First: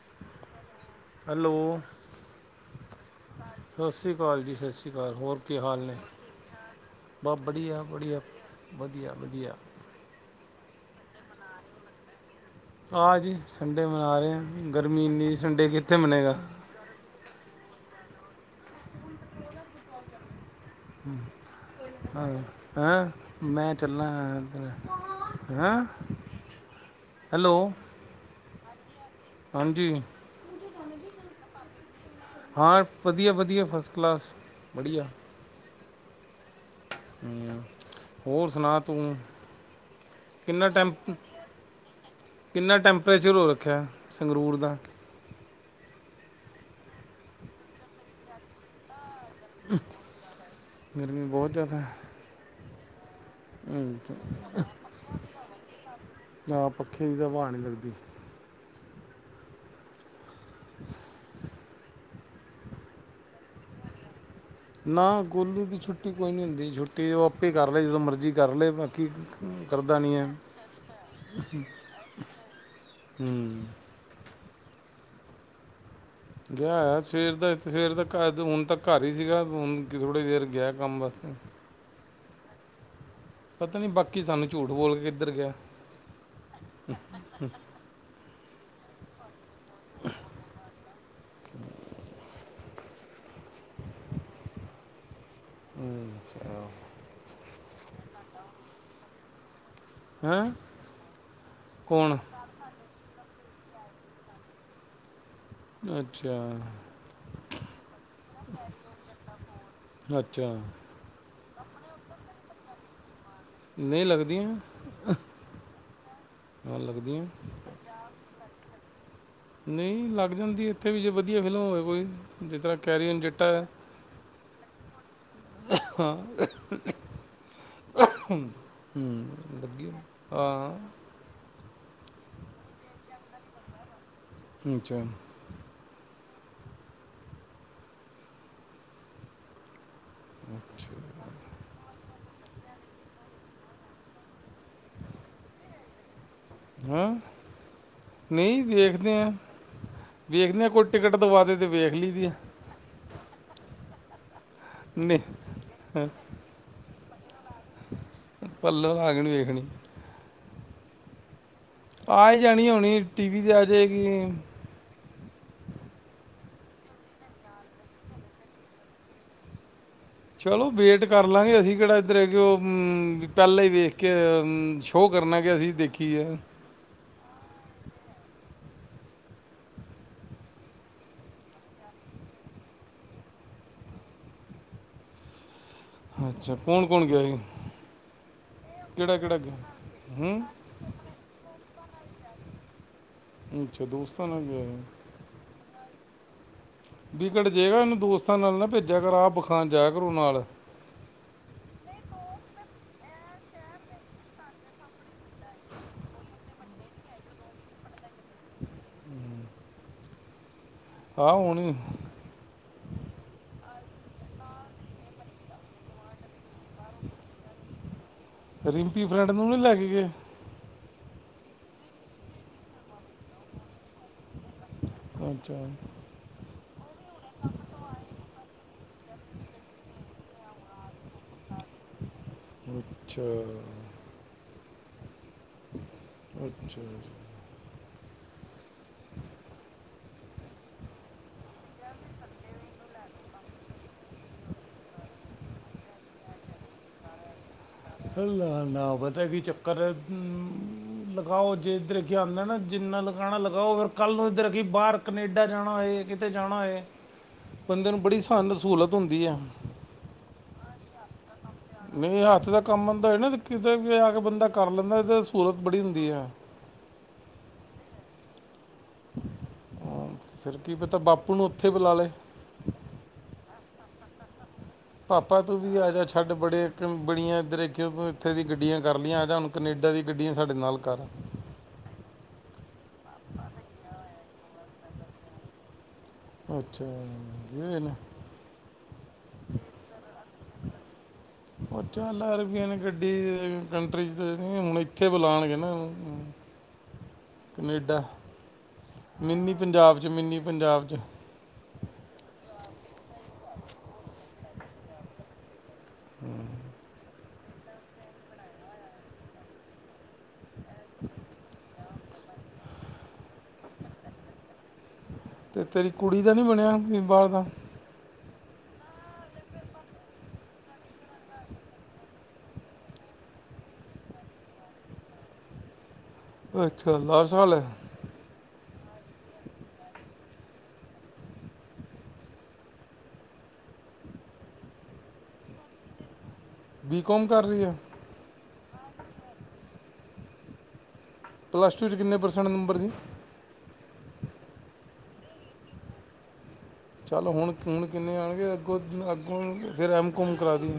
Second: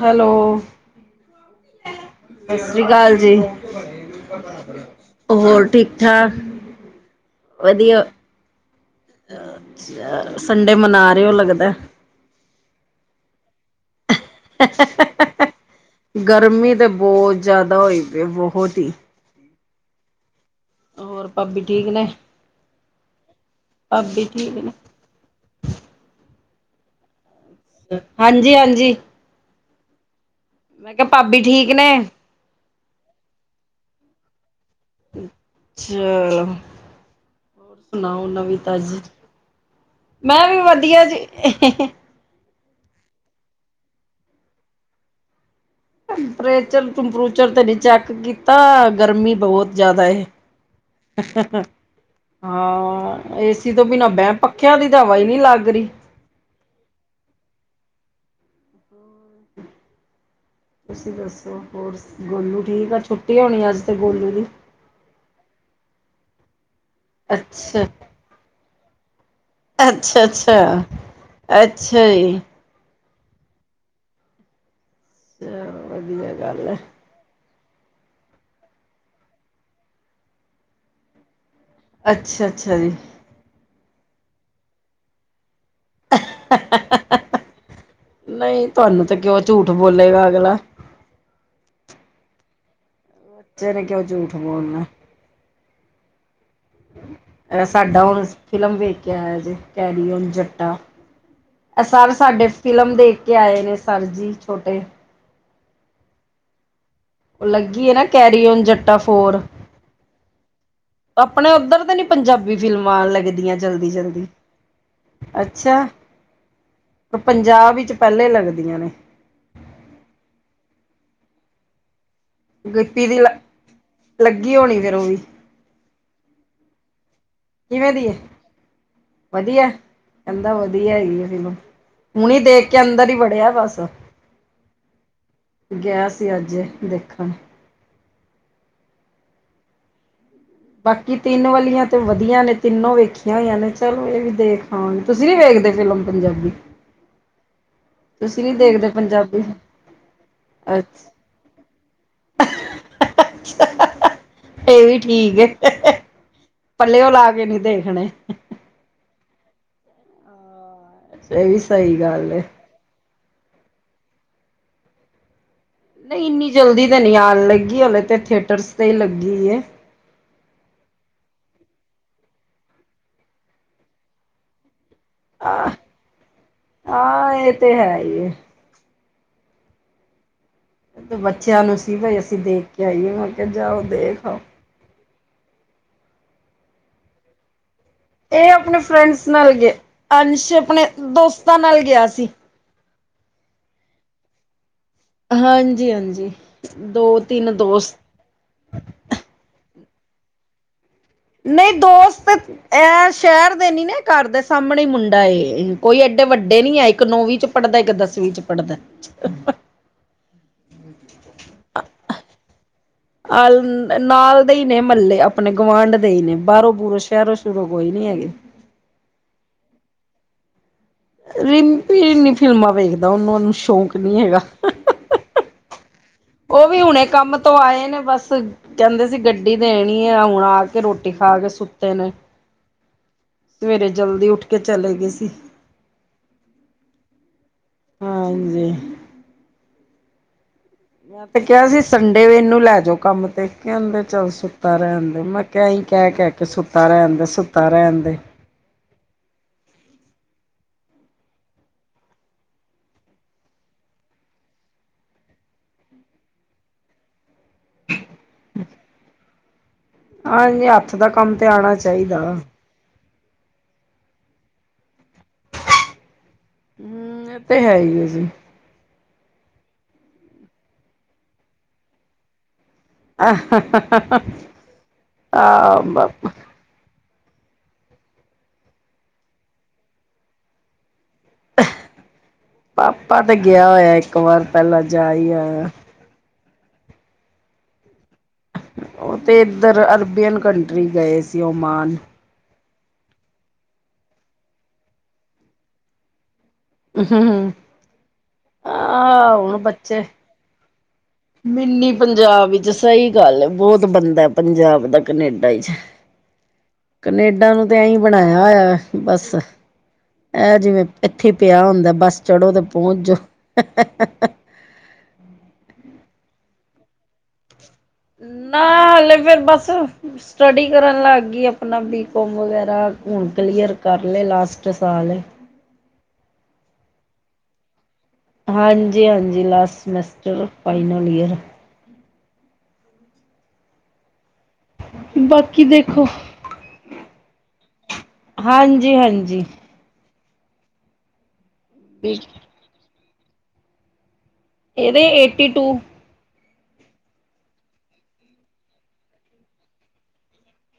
Hello. Hello. ਸਤਿ ਸ੍ਰੀ ਅਕਾਲ ਜੀ ਸਸ਼ ਰੀ ਕਾਲ ਜੀ, ਸਸ ਰੀ ਕਾਲ, ਹੋਰ ਕੀ ਹਾਲ ਠੀਕ ਨੇ। ਠਾਕ ਬਸ ਵਡੀਆ ਐ ਵਡੀਆ, ਵਧੀਆ। ਅ ਵਧੀਆ ਚਲ, ਸੰਡੇ ਮਨਾ ਰਹੇ ਹੋ ਲੱਗਦਾ। ਹਾਂਜੀ, ਸੰਡੇ ਮਨਾ ਰਹੇ ਹਾਂ। ਗਰਮੀ ਇੰਨੀ ਸੰਡੇ ਕਿੱਥੇ ਮਨੇਗਾ ਗਰਮੀ ਤੇ ਬਹੁਤ ਜ਼ਿਆਦਾ ਹੋਈ ਪਈ, ਬਹੁਤ ਹੀ। ਹੋਰ ਭਾਬੀ ਠੀਕ ਨੇ ਹ ਹੈਂ ਮੈਂ ਚੱਲਣਾ ਭਾਬੀ ਯਾਰ ਠੀਕ ਏਧਰ। ਨੇ ਹੈਂ, ਹੈਲੋ। ਹਾਂਜੀ- ਹਾਂਜੀ। ਹਾਂਜੀ। ਮੈਂ ਕਿਹਾ ਭਾਬੀ ਠੀਕ ਨੇ। ਹਾਂ ਵਧੀਆ- ਵਧੀਆ ਫਸਟ ਕਲਾਸ, ਵਡੀਆ। [inaudible] ਹਮ, ਹੋਰ ਸੁਣਾਓ ਹੋਰ ਨਵੀਂ ਸੁਣਾ ਤਾਜੀ, ਤੂੰ ਮੈਂ ਵੀ ਕਿੰਨਾ ਵਧੀਆ ਟੈਂਪ ਜੀ। ਕਿੰਨਾ ਟੈਂਪਰੇਚਰ ਹੋ ਰੱਖਿਆ, ਸੰਗਰੂਰ ਦਾ। ਟੈਂਪਰੇਚਰ ਟੂੰਪਰੇਚਰ ਤੇ ਨੀ ਚੈੱਕ ਕੀਤਾ, ਗਰਮੀ ਬੋਤ ਜ਼ਾਦਾ ਏ। ਗਰਮੀ ਬਹੁਤ ਜ਼ਿਆਦਾ ਹੈ ਹਾਂ ਏਸੀ ਤੋਂ ਹਮ, ਬਿਨਾਂ ਬਹਿ, ਪੱਖਿਆਂ ਦੀ ਤਾਂ ਹਵਾ ਹੀ ਨਹੀਂ ਲੱਗ ਰਹੀ। ਨਾ ਪੱਖੇ ਦੀ ਤਾਂ ਹਵਾ ਨੀ ਲੱਗਦੀ। ਹੂੰ, ਤੁਸੀਂ ਦੱਸੋ ਹੋਰ ਗੋਲੂ ਠੀਕ ਐ, ਛੁੱਟੀ ਹੋਣੀ ਅੱਜ ਤਾਂ ਗੋਲੂ ਦੀ। ਨਾ ਗੋਲੂ ਦੀ ਛੁੱਟੀ ਕੋਈ ਨੀ ਹੁੰਦੀ, ਛੁੱਟੀ ਉਹ ਆਪੇ ਕਰ ਅੱਛਾ ਲਏ, ਜਦੋਂ ਮਰਜ਼ੀ ਕਰ ਲਏ, ਬਾਕੀ ਡਰਦਾ ਨਹੀਂ ਅੱਛਾ ਐ, ਅੱਛਾ ਅੱਛਾ ਜੀ ਹੂੰ। ਚਲੋ ਵਧੀਆ ਗੱਲ ਗਿਆ ਐ। ਆ ਸਵੇਰ ਦਾ-ਸਵੇਰ ਦਾ ਘਰ, ਹੁਣ ਤੱਕ ਘਰ ਹੀ ਸੀਗਾ, ਹੁਣ ਥੋੜ੍ਹੀ ਦੇਰ ਗਿਆ ਕੰਮ ਵਾਸਤੇ। ਅੱਛਾ-ਅੱਛਾ ਜੀ। ਪਤਾ ਨਹੀਂ, ਬਾਕੀ ਸਾਨੂੰ ਝੂਠ ਬੋਲਕੇ ਕਿੱਧਰ ਗੈ। ਨਹੀਂ, ਤੁਹਾਨੂੰ ਤੇ ਕਿਉਂ ਝੂਠ ਬੋਲੇਗਾ ਅਗਲਾ। [unintelligible] ਬੱਚਿਆਂ ਨੇ, ਕਿਉਂ ਝੂਠ ਬੋਲਣਾ। ਹੂੰ, ਅੱਛਾ। ਐਸਾ ਡੌਂਸ, ਫਿਲਮ ਦੇਖਕੇ ਆਇਆ ਸੀ। ਕੈਰੀ ਔਨ ਹੈ ਜੱਟਾ। ਆ ਸਾਰ ਕੌਣ ਸਾਡੇ ਫ਼ਿਲਮ ਦੇਖਕੇ ਆਏ ਨੇ, ਸਰ ਜੀ ਛੋਟੇ। ਅੱਛਾ। ਉਹ ਲੱਗੀ ਏ ਨਾ, ਕੈਰੀ ਔਨ ਜੱਟਾ ਫੋਰ। ਅੱਛਾ ਆਪਣੇ ਉੱਧਰ ਤੇ ਨੀ, ਪੰਜਾਬੀ ਫਿਲਮਾਂ ਲੱਗਦੀਆਂ? ਨਹੀਂ ਜਲਦੀ-ਜਲਦੀ, ਲੱਗਦੀਆਂ ਅੱਛਾ। ਹਾਂ ਲੱਗਦੀਆਂ ਪੰਜਾਬ ਵਿੱਚ ਪਹਿਲੇ ਲੱਗਦੀਆਂ ਨੇ। ਨਹੀਂ ਲੱਗ ਜਾਂਦੀ ਇੱਥੇ ਵੀ, ਜੇ ਵਧੀਆ ਫਿਲਮ ਹੋਵੇ ਕੋਈ। ਜਿਸ ਤਰ੍ਹਾਂ ਗਿੱਪੀ ਕੈਰੀ ਦੀ ਔਨ ਜੱਟਾ। ਲੱਗੀ ਹੋਣੀ ਫਿਰ ਉਹ ਵੀ ਖੋਂ ਖੋਂ ਕਿਵੇਂ ਦੀ ਏ? ਵਧੀਆ। ਲੱਗੀ ਆ ਕਹਿੰਦਾ ਵਧੀਆ ਹਾਂ ਹੈਗੀ ਆ ਫਿਲਮ। ਹੁਣੀ ਦੇਖਕੇ ਅੰਦਰ ਹੀ ਵੜਿਆ ਬਸ। ਅਚਾਂ ਗਿਆ ਸੀ ਅੱਜ, ਦੇਖਣ। ਅੱਛਾ ਬਾਕੀ ਤਿੰਨ ਵਾਲੀਆਂ ਤੇ ਵਧੀਆ ਨੇ, ਤਿੰਨੋ ਵੇਖੀਆਂ ਹੋਈਆਂ ਨੇ ਚਲੋ, ਇਹ ਵੀ ਦੇਖ ਆਵਾਂਗੇ। ਤੁਸੀਂ ਨੀ ਵੇਖਦੇ, ਫਿਲਮ ਪੰਜਾਬੀ? ਹਾਂ ਤੁਸੀਂ ਨੀ ਨਹੀਂ ਦੇਖਦੇ ਵੇਖਦੇ ਆਂ, ਪੰਜਾਬੀ ਵੇਖਦੇ ਆਂ। ਕੋਈ ਟਿਕਟ ਦਵਾਦੇ ਤੇ ਵੇਖ ਲਈ ਦੀ ਹੈ। ਹਾਹਾਹਾ--ਅੱਛਾ। ਇਹ ਵੀ ਠੀਕ ਨਹੀਂ ਏ, ਪੱਲਿਓ ਲਾਕੇ ਨੀ ਦੇਖਣੇ। ਪੱਲੋਂ ਲਾਕੇ ਨੀ ਵੇਖਣੀ। ਇਹ ਵੀ ਸਹੀ ਗੱਲ ਆਈ ਹੈ ਜਾਣੀ, ਹੁਣੀ ਟੀਵੀ ਤੇ, ਆਜੇਗੀ। ਨਹੀਂ, ਇੰਨੀ ਜਲਦੀ ਤਾਂ ਨਹੀਂ ਆਣ ਲੱਗੀ, ਹਲੇ ਤੇ ਥੀਏਟਰਸ ਤੇ ਹੀ ਲੱਗੀ ਹੈ। ਚਲੋ, ਵੇਟ ਕਰ ਲਾਂਗੇ, ਅਸੀਂ ਕਿਹੜਾ ਇੱਧਰ ਹੈ ਕਿ, ਉਹ ਪਹਿਲਾਂ ਹੀ ਵੇਖਕੇ ਸ਼ੋਅ ਕਰਨਾ, ਕਿ ਅਸੀਂ ਦੇਖੀਏ। ਆ, ਇਹ ਤੇ ਹੈਹੀ ਏ। ਬੱਚਿਆਂ ਨੂੰ ਸੀ ਬਾਈ ਅਸੀਂ ਦੇਖਕੇ ਆਈਏ, ਮੈ ਕਿਹਾ ਜਾਓ, ਦੇਖ ਆਓ। ਅੱਛਾ। ਕੋਣ-ਕੋਣ ਗਿਆ ਹੀ? ਇਹ ਆਪਣੇ ਫਰੈਂਡਸ ਨਾਲ ਗਏ। ਹੂੰ ਅੰਸ਼ ਆਪਣੇ, ਦੋਸਤਾਂ ਨਾਲ ਗਿਆ ਸੀ। ਅੱਛਾ, ਦੋਸਤਾਂ ਨਾਲ ਗਿਆ ਹੀ। ਹਾਂਜੀ-ਹਾਂਜੀ। ਵਿਕ ਏਂਡ ਜੇਗਾ, ਓਹਨੂੰ ਦੋਸਤਾਂ ਨਾਲ ਨਾ ਭੇਜਿਆ ਕਰ, ਆਪ ਖਾਨ ਜਾਇਆ ਕਰੋ ਨਾਲ। ਨਹੀਂ ਦੋਸਤ, ਐ ਸ਼ਹਿਰ ਦੇ ਨੀ ਨਾ, ਘਰ ਦੇ ਸਾਹਮਣੇ ਮੁੰਡਾ ਏ। ਕੋਈ ਏਡੇ ਵੱਡੇ ਨੀ ਆ, ਇੱਕ ਨੌਵੀਂ'ਚ ਪੜ੍ਹਦਾ, ਇੱਕ ਦਸਵੀਂ'ਚ ਪੜ੍ਹਦਾ। ਆਹ ਹੁਣ ਆਲ, ਨਾਲ ਦੇ ਹੀ ਨੇ ਮਹੱਲੇ, ਆਪਣੇ ਗੁਆਂਢ ਦੇ ਹੀ ਨੇ। ਬਾਹਰੋਂ-ਬੂਰੋਂ, ਸ਼ਹਿਰੋ-ਸ਼ੁਰੋਂ ਕੋਈ ਨੀ ਹੈਗੇ। ਰਿੰਪੀ ਫਰੈਂਡ ਨੂੰ ਨਹੀ ਲੈਕੇ ਗਏ? ਰਿੰਪੀ ਨਹੀਂ ਫਿਲਮਾਂ ਵੇਖਦਾ, ਉਹਨੂੰ, ਹੁਨ ਸ਼ੌਕ ਨੀ ਹੈਗਾ। ਅੱਛਾ। ਉਹ ਵੀ ਹੁਣੇ ਕੰਮ ਤੋਂ ਆਏ ਨੇ, ਬਸ ਕਹਿੰਦੇ ਸੀ ਗੱਡੀ ਦੇਣੀ ਏ, ਹੁਣ ਆਕੇ ਰ੍ਹੋਟੀ ਖਾਕੇ ਸੁ ਤੇ ਨੇ, ਅੱਛਾ ਸਵੇਰੇ ਜਲਦੀ ਉੱਠਕੇ ਚਲੇ ਗਏ ਸੀ। ਅੱਛਾ। ਹਾਂਜੀ, ਮੈਂ ਤੇ ਕਿਹਾ ਸੀ ਸੰਡੇ ਇਹਨੂੰ ਲੈ ਜਾਓ ਕੰਮ ਤੇ ਕਹਿੰਦੇ ਚੱਲ ਸੁੱਤਾ ਰਹਿਣ। ਮੈਂ ਕਿਹਾਈਂ ਕਹਿ ਕਹਿ ਕੇ ਸੁੱਤਾ ਰਹਿਣਦੇ ਸੁੱਤਾ ਰਹਿਣਦੇ। ਨਾ ਨਾ ਪਤਾ ਕੀ ਚੱਕਰ ਲਗਾਓ ਜੇਧਰ ਕੀ ਆਉਂਦਾ ਨਾ ਜਿੰਨਾ ਲਗਾਣਾ ਲਗਾਓ ਫਰ ਕੱਲ੍ਹ ਨੂੰ ਇੱਧਰ ਕੀ ਬਾਹਰ ਕਨੇਡਾ ਜਾਣਾ ਹੋਏ ਕਿਤੇ ਜਾਣਾ ਹੋਏ ਬੰਦੇ ਨੂੰ ਬੜੀ ਸਹਾਨ ਸਹੂਲਤ ਹੁੰਦੀ ਹੈ। ਹਾਂਜੀ, ਅੱਪ ਦਾ ਕੰਮ ਧਿਆ। ਨਹੀਂ ਹੱਥ ਦਾ ਕੰਮ ਆਦਾ ਨਾ ਕਿਤੇ ਵੀ ਆ ਕੇ ਬੰਦਾ ਕਰ ਲੈਂਦਾ ਇਹ ਸਹੂਲਤ ਬੜੀ ਹੁੰਦੀ ਹੈ। ਹੂੰ, ਇਹ ਤੇ ਹੈਂ ਏ ਜੀ ਹਾਂ, ਫਿਰ ਕੀ ਪਤਾ ਬਾਪੂ ਨੂੰ ਉੱਥੇ ਬੁਲਾ ਲਏ। ਆ, ਹਾ ਹਾ ਹਾ ਪਾਪਾ ਤੂ ਵੀ ਆ ਜਾ ਛੱਡ ਬੜੇ। ਬੜੀਆਂ ਇੱਧਰ ਕਿ ਇੱਥੇ ਦੀ ਗੱਡੀਆਂ ਕਰ ਲਈਆਂ ਜਾਂ ਹੁਣ ਕਨੇਡਾ ਦੀ ਗੱਡੀਆਂ ਸਾਡੇ ਨਾਲ ਕਰ ਪਾਪਾ ਤੇ ਗਿਆ ਹੋਇਆ ਇੱਕ ਵਾਰ ਪਹਿਲਾਂ ਜਾਈ ਆਇਆ। ਅੱਛਾ ਵੇਲਾ ਉਹ ਤੇ ਇੱਧਰ ਅਰਬੀਅਨ ਕੰਟਰੀ ਗਏ ਸੀ ਓਮਾਨ। [unintelligible] [unintelligible] [unintelligible] ਕੰਟਰੀ ਚ ਤੇ ਹੁਣ ਇੱਥੇ ਬੁਲਾਣਗੇ ਨਾ ਕਨੇਡਾ ਆਹ ਮਿੰਨੀ ਹੁਣ ਪੰਜਾਬ ਬੱਚੇ ਚ ਮਿੰਨੀ ਪੰਜਾਬ ਚ। ਮਿੰਨੀ ਪੰਜਾਬ ਵਿਚ ਸਈ ਗੱਲ ਐ ਬੋਤ ਬੰਦਾ ਪੰਜਾਬ ਦੈ ਕਨੇਡਾ ਚ। ਕਨੇਡਾ ਨੂੰ ਤੇ ਐਈ ਬਣਾਇਆ ਹੋਇਆ ਏ ਬਸ। ਐ ਜਿਵੇਂ ਐਥੇ ਪਿਆ ਹੁੰਦਾ ਬਸ ਚੜੋ ਤੇ ਪਹੁੰਚ ਜੋ। ਤੇ ਤੇਰੀ ਕੁੜੀ ਦਾ ਨੀ ਬਣਿਆ ਵੀ ਬਾਰ ਦਾ। ਨਾ ਹਲੇ ਫੇਰ ਬੱਸ। ਸਟੱਡੀ ਕਰਨ ਲਾਗੀ ਆਪਣਾ ਬੀਕੌਮ ਵਗੈਰਾ ਹੁਣ ਕਲੀਅਰ ਕਰਲੇ ਲਾਸਟ ਸਾਲ ਐ। ਅੱਛਾ ਲਾ ਸਾਲ ਐ। ਹਾਂਜੀ-ਹਾਂਜੀ ਲਾਸਟ ਸਮੈਸਟਰ ਫਾਈਨਲ ਈਅਰ। [unintelligible] [unintelligible] ਬਾਕੀ ਦੇਖੋ ਬੀਕਾਮ ਕਰ ਰਹੀ ਹੈ ਹਾਂਜੀ-ਹਾਂਜੀ ਪਲੱਸ ਟੂ ਚ ਕਿੰਨੇ ਪਰਸੈਂਟ ਨੰਬਰ ਸੀ? ਇਹਦੇ ਏਟੀ ਟੂ। ਚੱਲ ਹੁਣ ਹੁਣ ਕਿੰਨੇ ਆਣਗੇ ਅੱਗੋਂ ਅੱਗੋਂ ਫਿਰ ਐਮ ਕੋਂਮ ਕਰਾ ਦੀ।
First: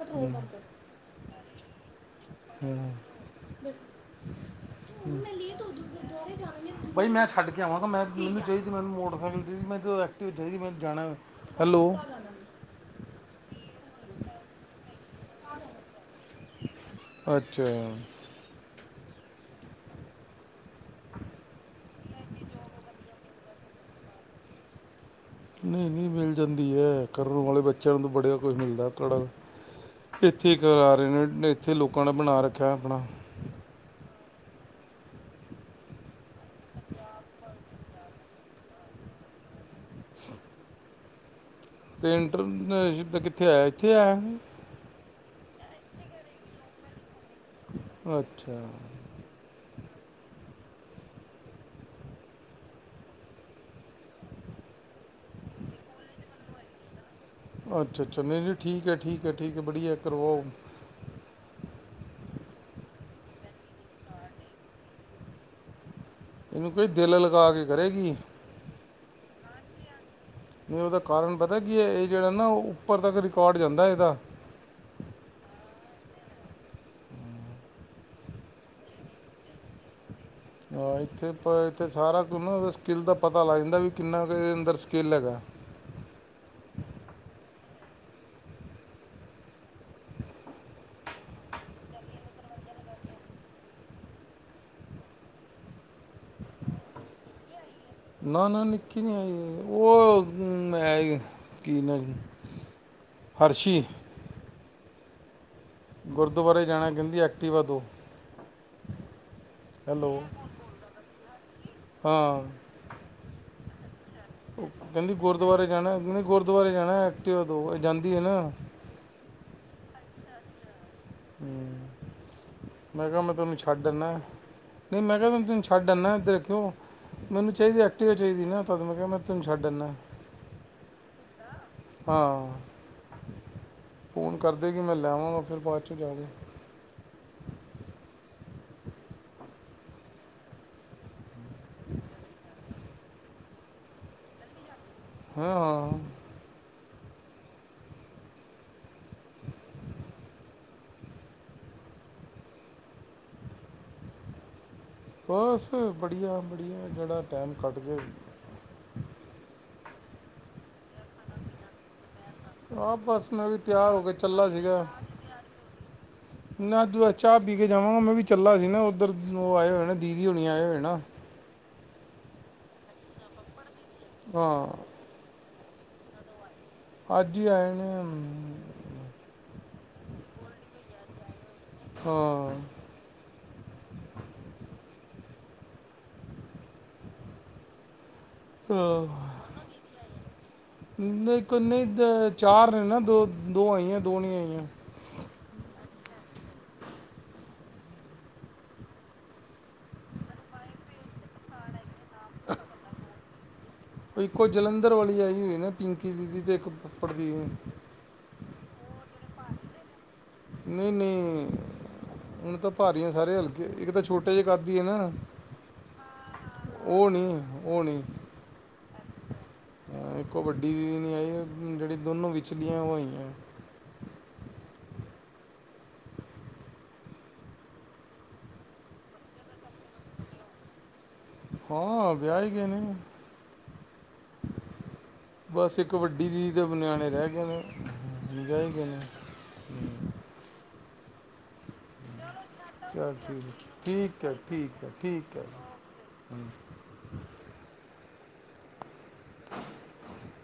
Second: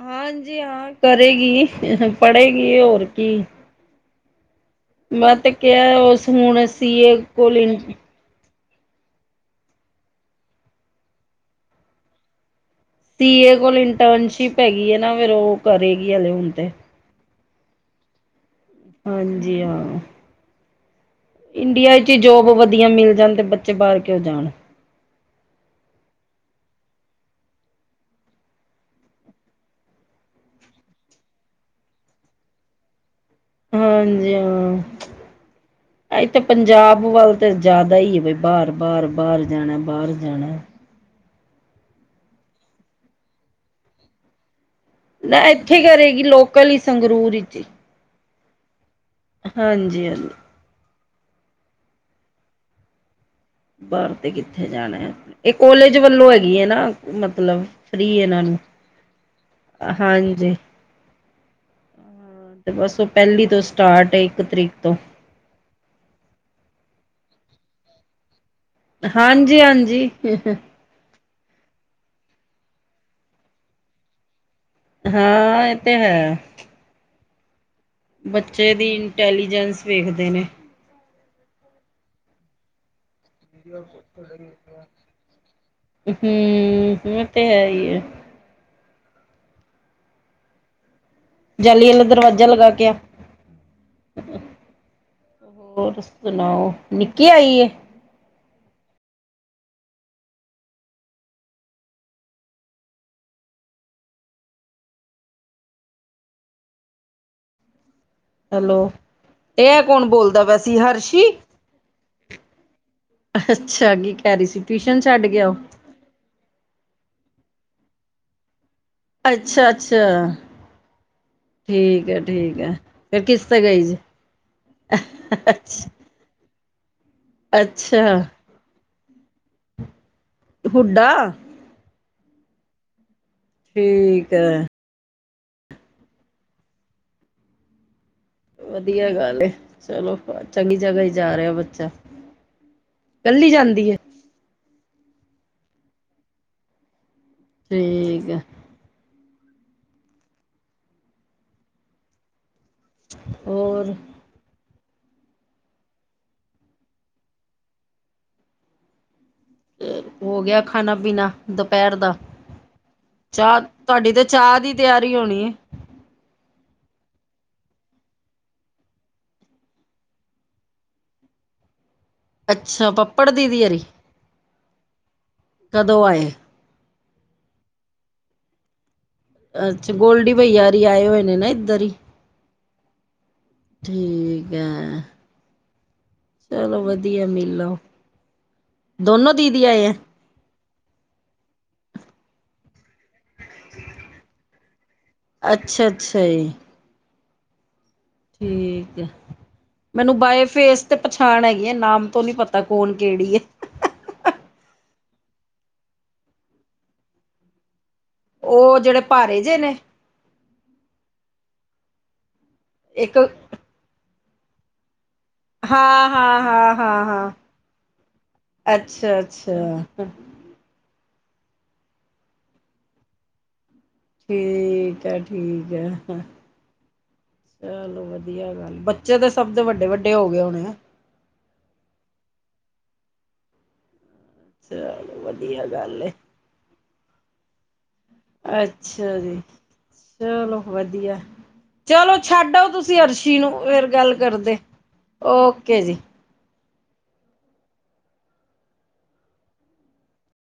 ਹਾਂਜੀ ਹਾਂ ਕਰੇਗੀ ਪੜ੍ਹੇਗੀ ਹੋਰ ਕੀ। ਮੈਂ ਤੇ ਕਿਹਾ ਉਸ ਹੁਣ ਸੀ ਬਾਈ ਏ ਮੈਂ ਛੱਡ ਕੋਲ ਕੇ ਆਵਾਂਗਾ ਮੈਂ ਮੈਨੂੰ ਨੀ ਚਾਈਦੀ ਮੈਨੂੰ ਮੋਟਰਸਾਈਕਲ ਚਈ ਮੈਂ ਤਾਂ ਐਕਟੀਵ ਚਈ ਮੈਨ ਜਾਣਾ ਹੈਲੋ। ਤੀਏ ਕੋਲ ਇੰਟਰਨਸ਼ਿਪ ਹੈਗੀ ਐ ਨਾ ਫੇਰ ਓ ਕਰੇਗੀ ਹਲੇ ਹੁਣ ਤੇ। ਅੱਛਾ। ਹਾਂਜੀ। ਹਾਂ [unintelligible] [unintelligible] ਇੰਡੀਆ ਵਿੱਚ ਈ ਜੋਬ ਵਧੀਆ ਮਿਲ ਜਾਣ ਤੇ ਬੱਚੇ ਬਾਰ ਕਿਉ ਜਾਣ। ਨਈ-ਨਈ ਮਿਲ ਜਾਂਦੀ ਏ ਕਰਨ ਵਾਲੇ ਬੱਚਿਆਂ ਨੂੰ ਤਾਂ ਬੜਿਆ ਕੁੱਛ ਮਿਲਦਾ ਕੜ ਏਥੇ ਕਰਾ ਰੇ ਨੇ ਏਥੇ ਲੋਕਾਂ ਨੇ ਬਣਾ ਰੱਖਿਆ ਆਪਣਾ। ਹਾਂਜੀ ਹਾਂ। ਇਥੇ ਤੇ ਪੰਜਾਬ ਵੱਲ ਤੇ ਜਾਦਾ ਈ ਏ ਬਈ ਬਾਰ-ਬਾਰ-ਬਾਰ ਜਾਣਾ ਬਾਰ ਜਾਣਾ। ਤੇ ਇੰਟਰਨਸ਼ਿਪ ਦਾ ਕਿੱਥੇ ਆਇਆ ਇੱਥੇ ਆਇਆ? ਨਾ ਏਥੇ ਈ ਕਰੇਗੀ ਲੋਕਲ ਈ ਸੰਗਰੂਰ ਵਿੱਚ ਈ। ਅੱਛਾ। ਹਾਂਜੀ-ਹਾਂਜੀ ਬਾਰ ਤੇ ਕਿੱਥੇ ਜਾਨਾ ਐ ਏ ਕੋਲੇਜ ਵੱਲੋਂ ਹੈਗੀ ਐ ਨਾ। ਮਤਲਬ ਅੱਛਾ ਫਰੀ ਅੱਛਾ ਨਹੀਂ ਇਹਨਾਂ ਨਹੀਂ ਨੂੰ ਠੀਕ ਹੈ ਠੀਕ ਹੈ ਠੀਕ ਹੈ ਬੜੀਆ ਕਰਵਾਓ ਹਾਂਜੀ। ਤੇ ਬਸ ਉਹ ਪਹਿਲੀ ਤੋਂ ਸਟਾਰਟ ਏ ਇੱਕ ਤਰੀਕ ਤੋਂ। ਇਹਨੂੰ ਕਈ ਦਿਲ ਲਗਾ ਕੇ ਕਰੇਗੀ। ਹਾਂਜੀ-ਹਾਂਜੀ ਤੇ ਉਦਾ ਕਾਰਨ ਪਤਾ ਕੀਏ ਏ ਜੇੜਾ ਨਾ ਉੱਪਰ ਤੱਕ ਰਿਕਾਰਡ ਜਾਂਦਾ ਏਦਾ। ਹਾਂ ਏ ਤੇ ਹੈ। ਬੱਚੇ ਵੀ ਇੰਟੈਲੀਜੈਂਸ ਵੇਖਦੇ ਨੇ। ਹਾਂ ਇੱਥੇ ਪ ਇੱਥੇ ਸਾਰਾ ਕੁਝ ਸਕਿਲ ਦਾ ਪਤਾ ਲੱਗ ਜਾਂਦਾ ਵੀ ਕਿੰਨਾ ਅੰਦਰ ਸਕਿਲ ਹੈਗਾ। ਹੂ ਉਹ ਤੇ ਹੈ ਈ ਹੈ [inaudible] ਜਾਲੀ ਵਾਲਾ ਦਰਵਾਜ਼ਾ ਲਗਾ ਕੇ ਆ ਹੋਰ। ਸੁਣਾਓ ਨਿੱਕੀ ਆਈਏ। ਨਾ-ਨਾ ਨਿੱਕੀ ਨੀ ਆਈ ਉਹ ਹੈ ਕੀ ਜੀ ਨਾ ਫਰਸ਼ੀ। ਗੁਰਦੁਆਰੇ ਜਾਣਾ ਕਹਿੰਦੀ ਐਕਟੀਵਾ ਦਿਓ। ਹੈਲੋ, ਇਹ ਕੌਣ ਹੈਲੋ ਬੋਲਦਾ? ਪਿਆ ਹਰਸ਼ੀ? ਹਾਂ ਅੱਛਾ ਨੀਗੀ ਕਹਿੰਦੀ ਗੁਰਦੁਆਰੇ ਜਾਣਾ? ਗੁਰਦੁਆਰੇ ਜਾਣਾ ਐਕਟਿਵਾ ਦੋ ਜਾਂਦੀ ਹੈ ਨਾ? ਅੱਛਾ-ਅੱਛਾ, ਠੀਕ ਹੈ-ਠੀਕ ਹੈ। ਇਹਦਾ ਫਿਰ ਕਿਸ ਮਤਲਬ ਮੈਂ ਤੇ ਗਈ ਛੱਡ ਸੀ ਆਂਦਾ ਹਾਂ ਨਹੀਂ ਮੈਂ ਕਿਹਾ ਨੂੰ ਛੱਡ ਅੱਛਾ ਆਉਂਦਾ ਹਾਂ। ਇਹ ਦੇਖਿਓ ਮੈਨੂੰ ਚਾਹੀਦੀ ਹੈ ਅੱਛਾ ਐਕਟੀਵਾ ਚਾਹੀਦੀ ਮੈਂ ਤੈਨੂੰ ਛੱਡ ਆਂਦਾ। ਹੁੱਡਾ ਹਾਂ, ਠੀਕ ਫੋਨ ਹੈ ਕਰਦੇ- ਮੈਂ ਲੈਵਾਂਗਾ ਫਿਰ ਬਾਅਦ ਚੋਂ ਜਾ ਕੇ। [inaudible] ਵਧੀਆ ਗੱਲ ਹੈ ਚਲੋ ਚੰਗੀ ਜਗ੍ਹਾ ਹੈ। ਜਾ ਰਿਹਾ ਬੱਚਾ ਕੱਲੀ ਜਾਂਦੀ ਹੈ। ਹਾਂ-ਹਾਂ- ਠੀਕ ਹੈ। ਹੋਰ ਬਸ ਬੜੀਆ-ਬੜੀਆ ਜੇੜਾ ਟਾਈਮ ਕੱਢ ਜੇ। ਹੋ ਗਿਆ ਖਾਣਾ-ਪੀਣਾ ਦੁਪਹਿਰ ਦਾ। ਆ ਬਸ ਮੈਂ ਵੀ ਚਾਹ ਤਿਆਰ ਹੋ ਤੁਹਾਡੀ ਕੇ ਤੇ ਚੱਲਾ ਚਾਹ ਦੀ ਸੀਗਾ ਤਿਆਰੀ ਹੋਣੀ ਏ। ਨਾ ਤੂੰ ਚਾਹ ਪੀ ਕੇ ਜਾਵਾਂਗਾ ਮੈਂ ਵੀ ਚੱਲਾ ਸੀ ਨਾ ਓਧਰ ਓ ਆਏ ਹੋਏ ਨੇ ਦੀਦੀ ਓਨੀ ਆਏ ਹੋਏ ਨੇ ਨਾ। ਅੱਛਾ ਪਪੜ ਦੀਦੀ ਹੋ ਰਹੀ ਹਾਂ ਕਦੋਂ ਆਏ ਅੱਜ ਆਏ ਨੇ ਹੂ ਅੱਛਾ ਗੋਲਡੀ ਭਈਆ ਹੋਰੀ ਆਏ ਹੋਏ ਨੇ ਇਧਰ ਹੀ ਹਾਂ ਠੀਕ ਹੈ, ਚਲੋ ਵਧੀਆ ਮਿਲ ਆਓ। ਹੂ,,, ਨਹੀਂ ਚਾਰ ਨੇ ਦੋ ਆਈਆਂ ਦੋ ਨਹੀਂ ਆਈਆਂ। ਅੱਛਾ-ਅੱਛਾ ਜੀ ਠੀਕ ਹੈ ਮੈਨੂੰ ਬਾਏ ਫੇਸ ਤੇ ਪਛਾਣ ਹੈਗੀ ਹੈ ਨਾਮ ਤੋਂ ਨੀ ਪਤਾ ਕੌਣ ਕਿਹੜੀ ਹੈ। ਉਹ ਤਾਂ ਇੱਕ ਜਲੰਧਰ ਵਾਲੀ ਆਈ ਹੋਈ ਸੀ-ਪਿੰਕੀ ਦੀਦੀ ਤੇ ਇੱਕ ਪੱਪੜ ਦੀਦੀ। ਉਹ ਜਿਹੜੇ ਭਾਰੇ ਜਿਹੇ ਨੇ ਨਹੀਂ-ਨਹੀਂ, ਹੁਣ ਤਾਂ ਭਾਰੀਆਂ ਇੱਕ ਸਾਰੇ ਹਲਕੇ ਇੱਕ ਤਾਂ ਛੋਟੇ ਜਿਹੇ ਕੱਦ ਦੀ ਹੈਨਾ। ਹਾਂ-ਹਾਂ, ਹਾਂ-ਹਾਂ, ਹਾਂ, ਉਹ ਨਹੀਂ ਅੱਛਾ-ਅੱਛਾ ਕਬੱਡੀ ਨਹੀਂ ਆਈ ਜਿੜ ਦੋਨੋਂ ਵਿਚਿਚਲੀਆਂ ਉਹ ਆਈਆਂ। ਠੀਕ ਆ-ਠੀਕ ਆ। ਚਲੋ ਵਧੀਆ ਗੱਲ ਹੈ ਬੱਚੇ ਤਾਂ ਸਭ ਦੇ ਵੱਡੇ-ਵੱਡੇ ਹੋ ਗਏ ਹੋਣੇ ਆ। ਹਾਂ ਵਿਆਹ ਹੀ ਗਏ ਨੇ। ਚਲੋ ਵਧੀਆ ਬਸ ਇੱਕ ਗੱਲ ਹੈ। ਵੱਡੀ ਦੀ ਦੇ ਨਿਆਣੇ ਰਹਿ ਗਏ ਨੇ। ਵਿਆਹ ਹੀ ਗਏ ਨੇ ਅੱਛਾ ਜੀ, ਚਲੋ ਵਧੀਆ। ਚਲੋ ਛੱਡਓ ਤੁਸੀਂ ਚਲ ਅਰਸ਼ੀ ਨੂੰ, ਠੀਕ ਫਿਰ ਗੱਲ ਠੀਕ ਕਰਦੇ ਓਕੇ ਜੀ। ਹਮ